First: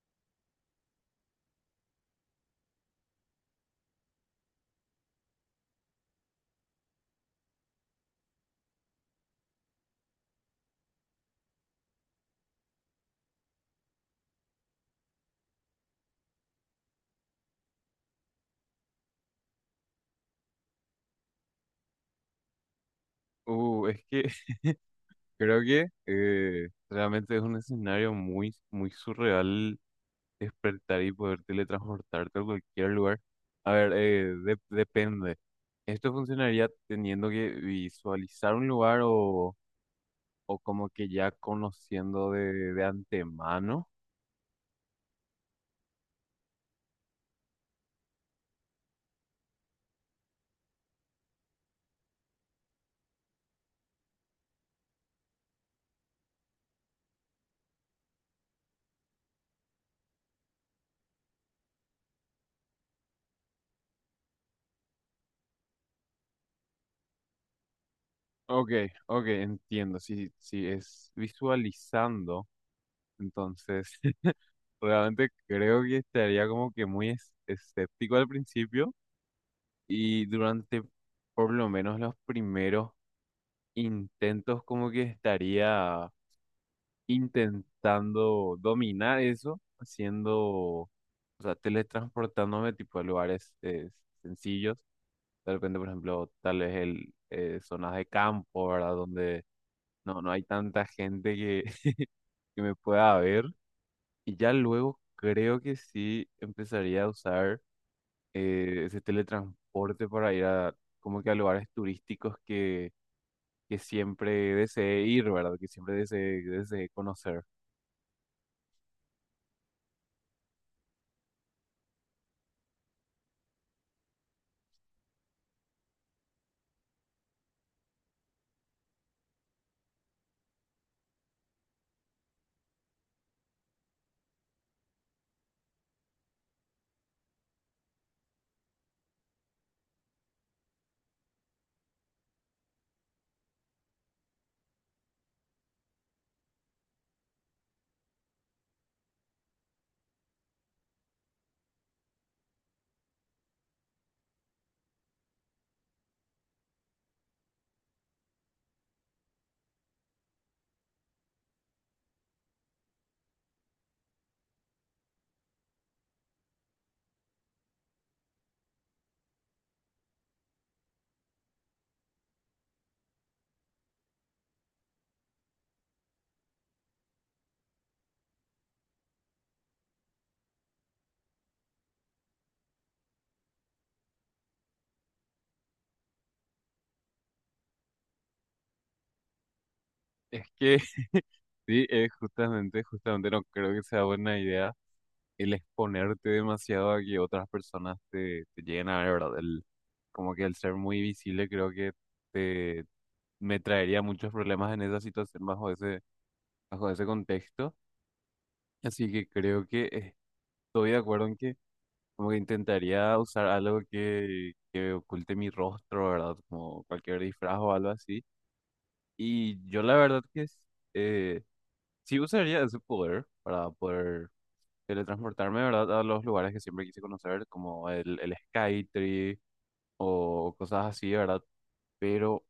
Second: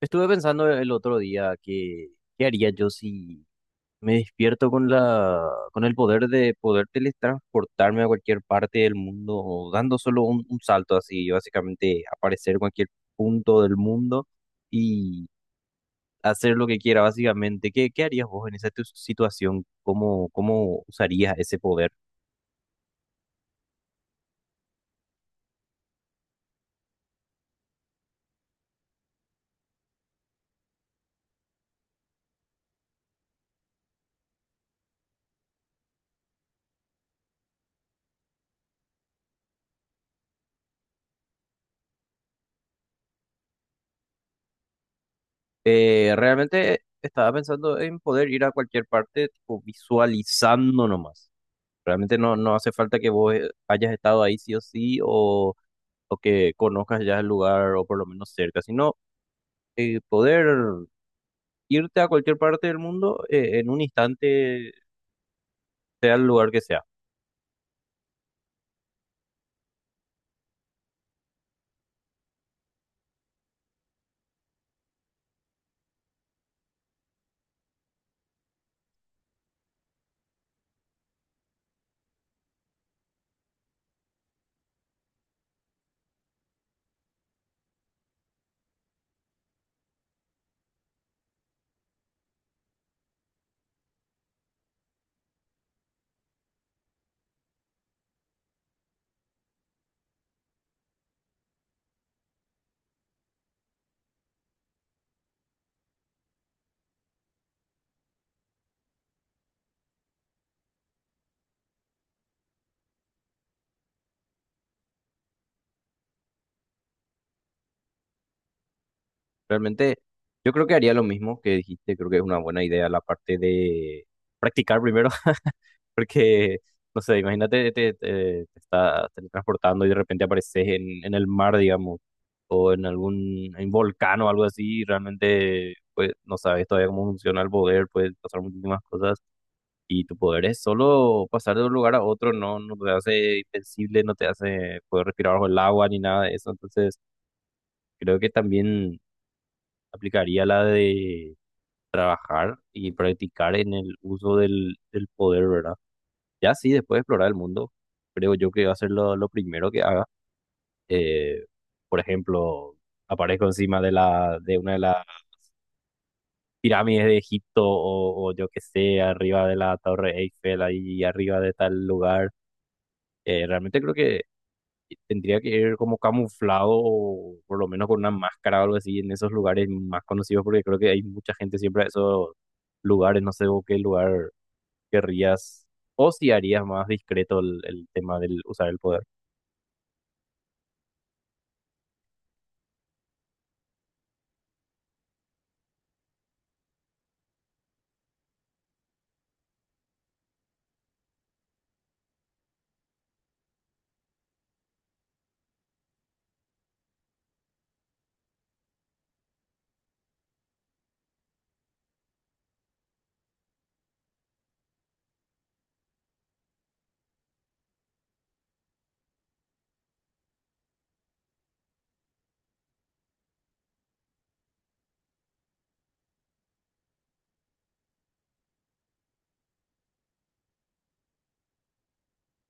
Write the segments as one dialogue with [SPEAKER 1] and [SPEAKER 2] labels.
[SPEAKER 1] Estuve pensando el otro día que qué haría yo si me despierto con la con el poder de poder teletransportarme a cualquier parte del mundo, dando solo un salto así, básicamente aparecer en cualquier punto del mundo y hacer lo que quiera, básicamente. ¿Qué harías vos en esa situación? ¿Cómo usarías ese poder?
[SPEAKER 2] Es que creo que realmente es un escenario muy, muy surreal despertar y poder teletransportarte a cualquier lugar. A ver, depende. ¿Esto funcionaría teniendo que visualizar un lugar o como que ya conociendo de antemano?
[SPEAKER 1] Realmente estaba pensando en poder ir a cualquier parte, tipo, visualizando nomás. Realmente no hace falta que vos hayas estado ahí sí o sí o que conozcas ya el lugar o por lo menos cerca, sino poder irte a cualquier parte del mundo en un instante, sea el lugar que sea.
[SPEAKER 2] Ok, ok, entiendo. Si, si es visualizando, entonces realmente creo que estaría como que muy escéptico al principio. Y durante por lo menos los primeros intentos, como que estaría intentando dominar eso, haciendo, o sea, teletransportándome tipo a lugares sencillos. De repente, por ejemplo, tal vez zonas de campo, ¿verdad? Donde no, no hay tanta gente que, que me pueda ver. Y ya luego creo que sí empezaría a usar ese teletransporte para ir a como que a lugares turísticos que siempre deseé ir, ¿verdad? Que siempre deseé conocer.
[SPEAKER 1] Realmente yo creo que haría lo mismo que dijiste, creo que es una buena idea la parte de practicar primero. Porque, no sé, imagínate, te estás teletransportando y de repente apareces en el mar, digamos, o en algún en volcán o algo así, y realmente, pues, no sabes todavía cómo funciona el poder, puedes pasar muchísimas cosas, y tu poder es solo pasar de un lugar a otro, no te hace invencible, no te hace poder respirar bajo el agua ni nada de eso, entonces creo que también aplicaría la de trabajar y practicar en el uso del poder, ¿verdad? Ya sí, después de explorar el mundo, creo yo que va a ser lo primero que haga. Eh, por ejemplo, aparezco encima de de una de las pirámides de Egipto o yo qué sé, arriba de la Torre Eiffel, ahí arriba de tal lugar. Realmente creo que tendría que ir como camuflado o por lo menos con una máscara o algo así en esos lugares más conocidos porque creo que hay mucha gente siempre a esos lugares, no sé vos qué lugar querrías o si harías más discreto el tema del usar el poder.
[SPEAKER 2] Es que sí, justamente, justamente no creo que sea buena idea el exponerte demasiado a que otras personas te lleguen a ver, ¿verdad? El, como que el ser muy visible creo que te, me traería muchos problemas en esa situación bajo bajo ese contexto. Así que creo que estoy de acuerdo en que como que intentaría usar algo que oculte mi rostro, ¿verdad? Como cualquier disfraz o algo así. Y yo la verdad que es, eh, sí usaría ese poder para poder teletransportarme, ¿verdad? A los lugares que siempre quise conocer, como el Skytree o cosas así, ¿verdad? Pero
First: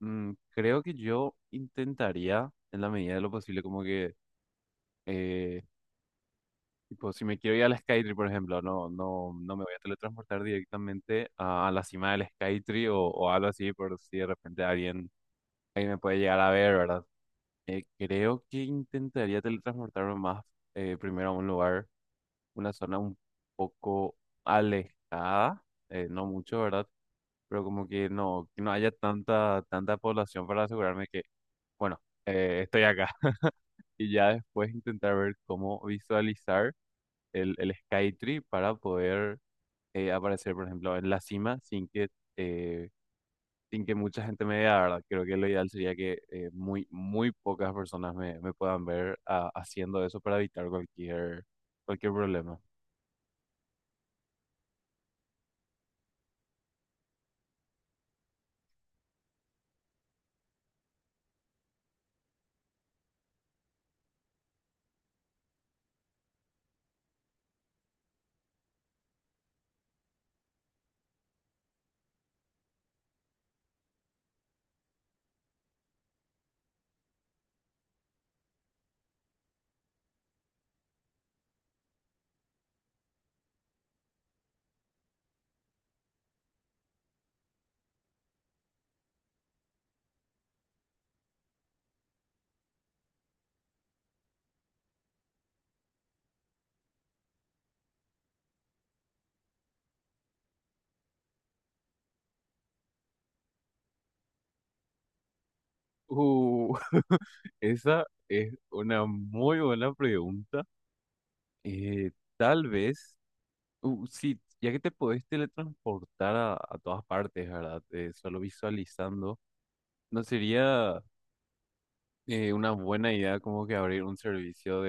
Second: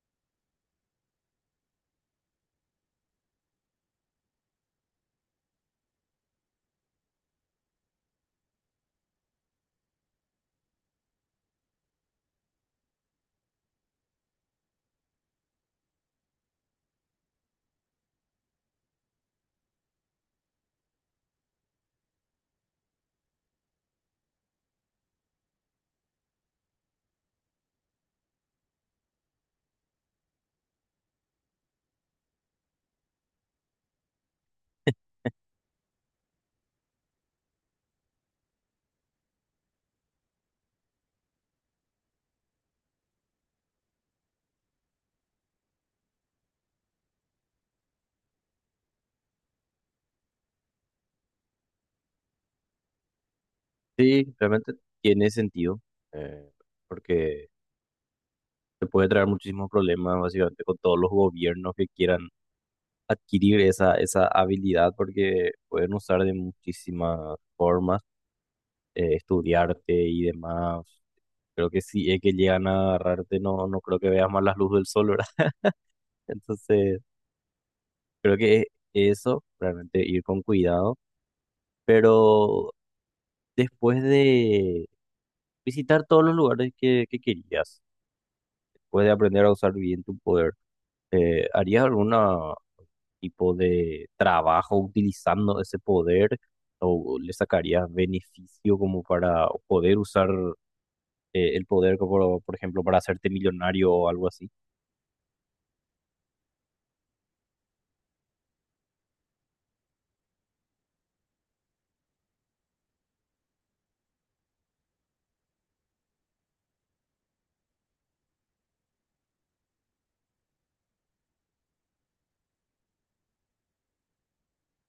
[SPEAKER 2] creo que yo intentaría, en la medida de lo posible, como que, eh, tipo, si me quiero ir al Skytree, por ejemplo, no me voy a teletransportar directamente a la cima del Skytree o algo así, por si de repente alguien me puede llegar a ver, ¿verdad? Creo que intentaría teletransportarme más primero a un lugar, una zona un poco alejada, no mucho, ¿verdad? Pero como que no haya tanta, tanta población para asegurarme que, bueno, estoy acá. Y ya después intentar ver cómo visualizar el Skytree para poder aparecer, por ejemplo, en la cima sin que eh, sin que mucha gente me vea, ¿verdad? Creo que lo ideal sería que muy, muy pocas personas me puedan ver ah, haciendo eso para evitar cualquier, cualquier problema.
[SPEAKER 1] Sí, realmente tiene sentido, eh, porque te puede traer muchísimos problemas básicamente con todos los gobiernos que quieran adquirir esa habilidad, porque pueden usar de muchísimas formas, estudiarte y demás. Creo que si es que llegan a agarrarte, no creo que veas más la luz del sol, ¿verdad? Entonces, creo que eso, realmente ir con cuidado, pero después de visitar todos los lugares que querías, puedes aprender a usar bien tu poder. ¿Harías algún tipo de trabajo utilizando ese poder o le sacarías beneficio como para poder usar el poder, como, por ejemplo, para hacerte millonario o algo así?
[SPEAKER 2] Uh, esa es una muy buena pregunta. Eh, tal vez, sí, ya que te podés teletransportar a todas partes, ¿verdad? Solo visualizando, ¿no sería una buena idea como que abrir un servicio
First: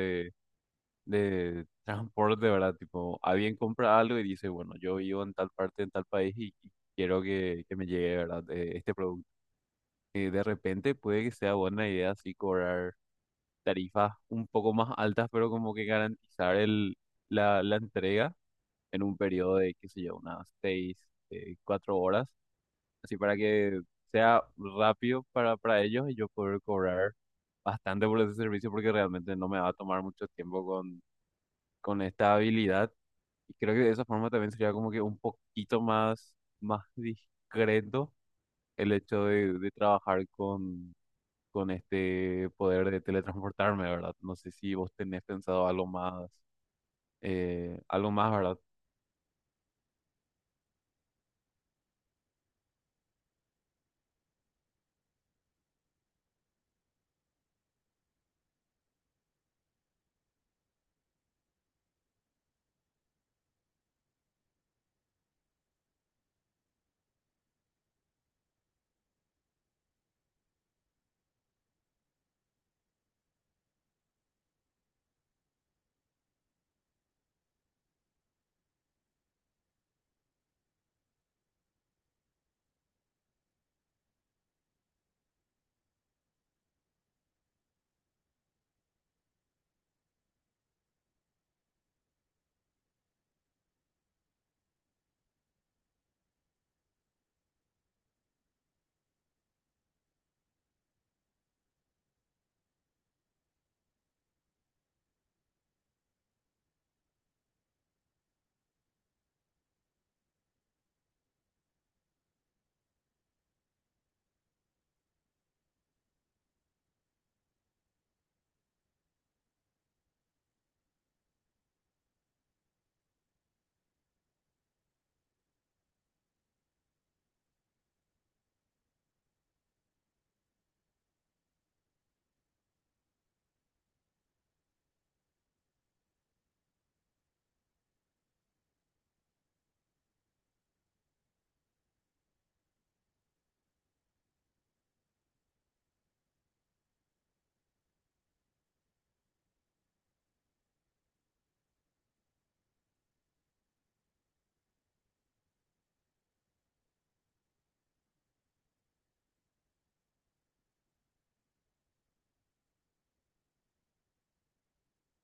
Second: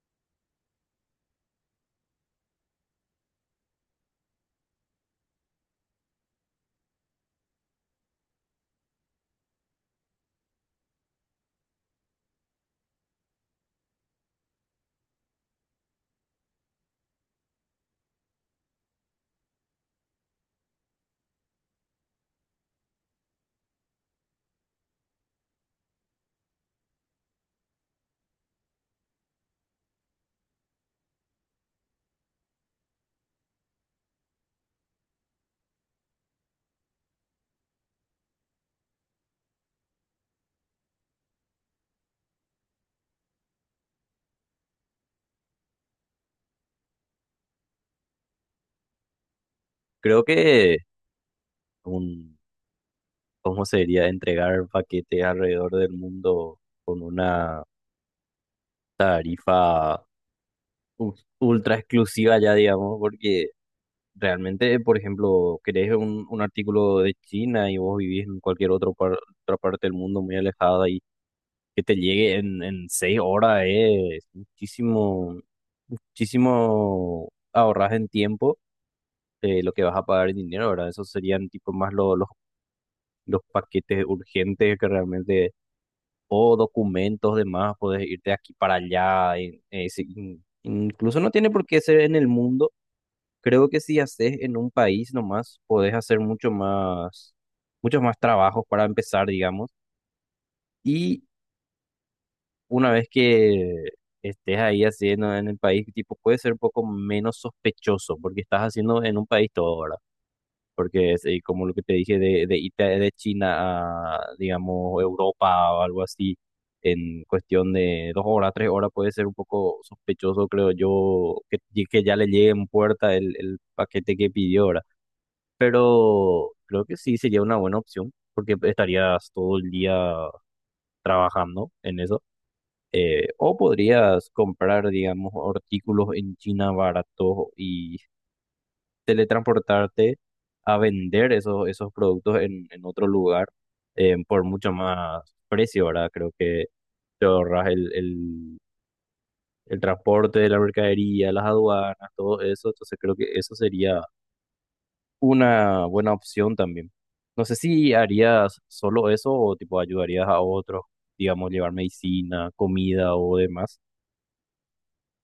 [SPEAKER 2] de transporte, ¿verdad? Tipo, alguien compra algo y dice, bueno, yo vivo en tal parte, en tal país y quiero que me llegue, ¿verdad? Este producto. De repente puede que sea buena idea así cobrar tarifas un poco más altas, pero como que garantizar la entrega en un periodo de, qué sé yo, unas 4 horas, así para que sea rápido para ellos y yo poder cobrar bastante por ese servicio porque realmente no me va a tomar mucho tiempo con esta habilidad. Y creo que de esa forma también sería como que un poquito más, más discreto el hecho de trabajar con este poder de teletransportarme, ¿verdad? No sé si vos tenés pensado algo más, ¿verdad?
[SPEAKER 1] Creo que un, ¿cómo sería entregar paquetes alrededor del mundo con una tarifa u- ultra exclusiva ya, digamos, porque... Realmente, por ejemplo, querés un artículo de China y vos vivís en cualquier otro otra parte del mundo muy alejada y que te llegue en 6 horas es muchísimo, muchísimo ahorras en tiempo lo que vas a pagar en dinero, ¿verdad? Esos serían tipo más los paquetes urgentes que realmente, o documentos demás, puedes irte de aquí para allá. Incluso no tiene por qué ser en el mundo. Creo que si haces en un país nomás, podés hacer mucho más, muchos más trabajos para empezar, digamos. Y una vez que estés ahí haciendo en el país, tipo, puede ser un poco menos sospechoso porque estás haciendo en un país todo, ¿verdad? Porque es como lo que te dije de irte de China a, digamos, Europa o algo así, en cuestión de 2 horas, 3 horas, puede ser un poco sospechoso, creo yo, que ya le llegue en puerta el paquete que pidió, ¿verdad? Pero creo que sí sería una buena opción porque estarías todo el día trabajando en eso. O podrías comprar, digamos, artículos en China baratos y teletransportarte a vender esos productos en otro lugar por mucho más precio, ¿verdad? Creo que te ahorras el transporte de la mercadería, las aduanas, todo eso. Entonces creo que eso sería una buena opción también. No sé si harías solo eso o tipo ayudarías a otros, digamos, llevar medicina, comida o demás.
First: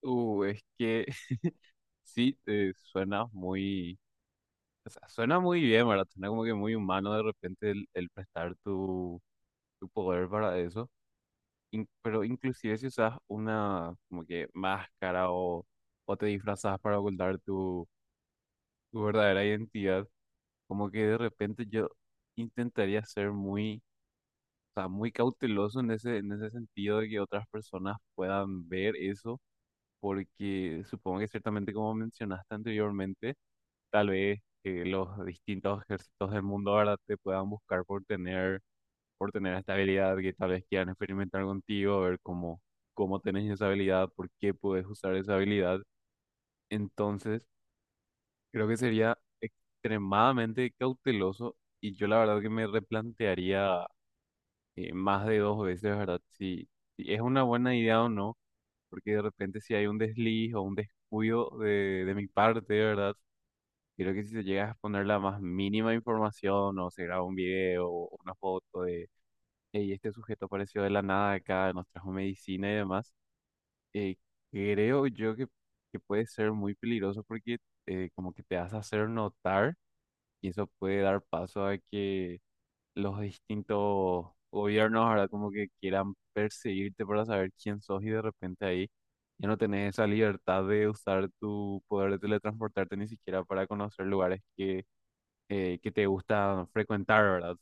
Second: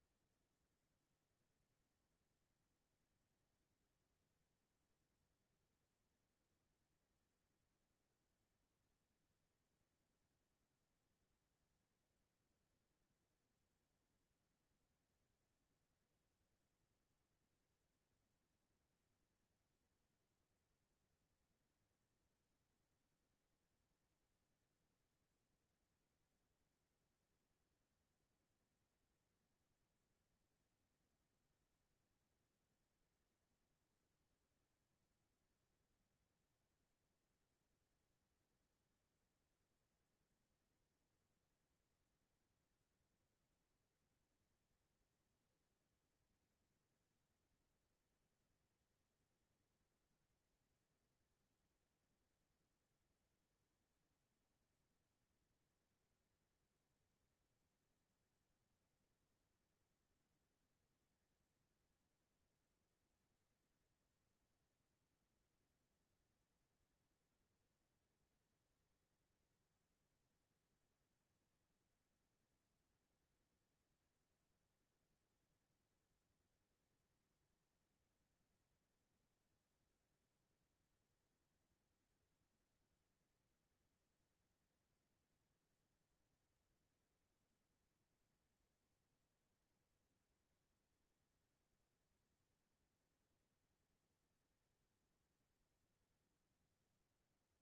[SPEAKER 2] Es que sí, suena muy, o sea, suena muy bien, ¿verdad? Suena como que muy humano de repente el prestar tu, tu poder para eso. Pero inclusive si usas una como que máscara o te disfrazas para ocultar tu, tu verdadera identidad, como que de repente yo intentaría ser muy, o sea, muy cauteloso en ese sentido de que otras personas puedan ver eso, porque supongo que ciertamente como mencionaste anteriormente, tal vez los distintos ejércitos del mundo ahora te puedan buscar por tener esta habilidad que tal vez quieran experimentar contigo, a ver cómo, cómo tenés esa habilidad, por qué puedes usar esa habilidad. Entonces, creo que sería extremadamente cauteloso y yo la verdad que me replantearía más de 2 veces, ¿verdad? Si, si es una buena idea o no, porque de repente si hay un desliz o un descuido de mi parte, ¿verdad? Creo que si se llega a exponer la más mínima información o se graba un video o una foto de. Y este sujeto apareció de la nada acá, nos trajo medicina y demás. Eh, creo yo que puede ser muy peligroso porque como que te hace hacer notar y eso puede dar paso a que los distintos gobiernos ahora como que quieran perseguirte para saber quién sos y de repente ahí ya no tenés esa libertad de usar tu poder de teletransportarte ni siquiera para conocer lugares que te gusta frecuentar, ¿verdad?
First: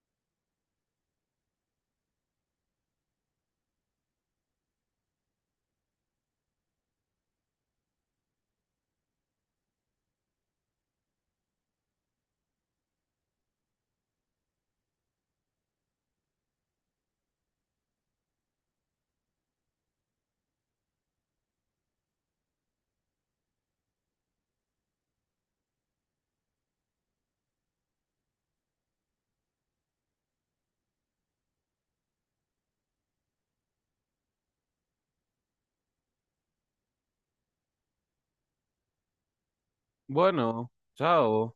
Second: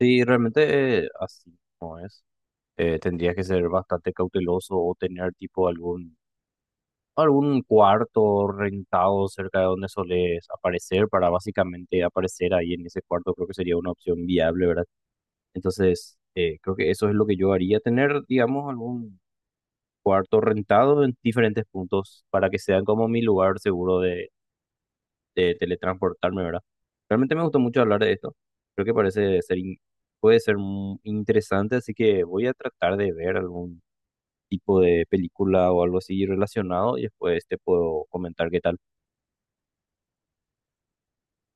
[SPEAKER 1] Sí, realmente así no es. Tendrías que ser bastante cauteloso o tener tipo algún cuarto rentado cerca de donde soles aparecer para básicamente aparecer ahí en ese cuarto. Creo que sería una opción viable, ¿verdad? Entonces, creo que eso es lo que yo haría, tener, digamos, algún cuarto rentado en diferentes puntos para que sean como mi lugar seguro de teletransportarme, ¿verdad? Realmente me gustó mucho hablar de esto. Creo que parece ser, puede ser interesante, así que voy a tratar de ver algún tipo de película o algo así relacionado y después te puedo comentar qué tal.
[SPEAKER 2] Bueno, chao.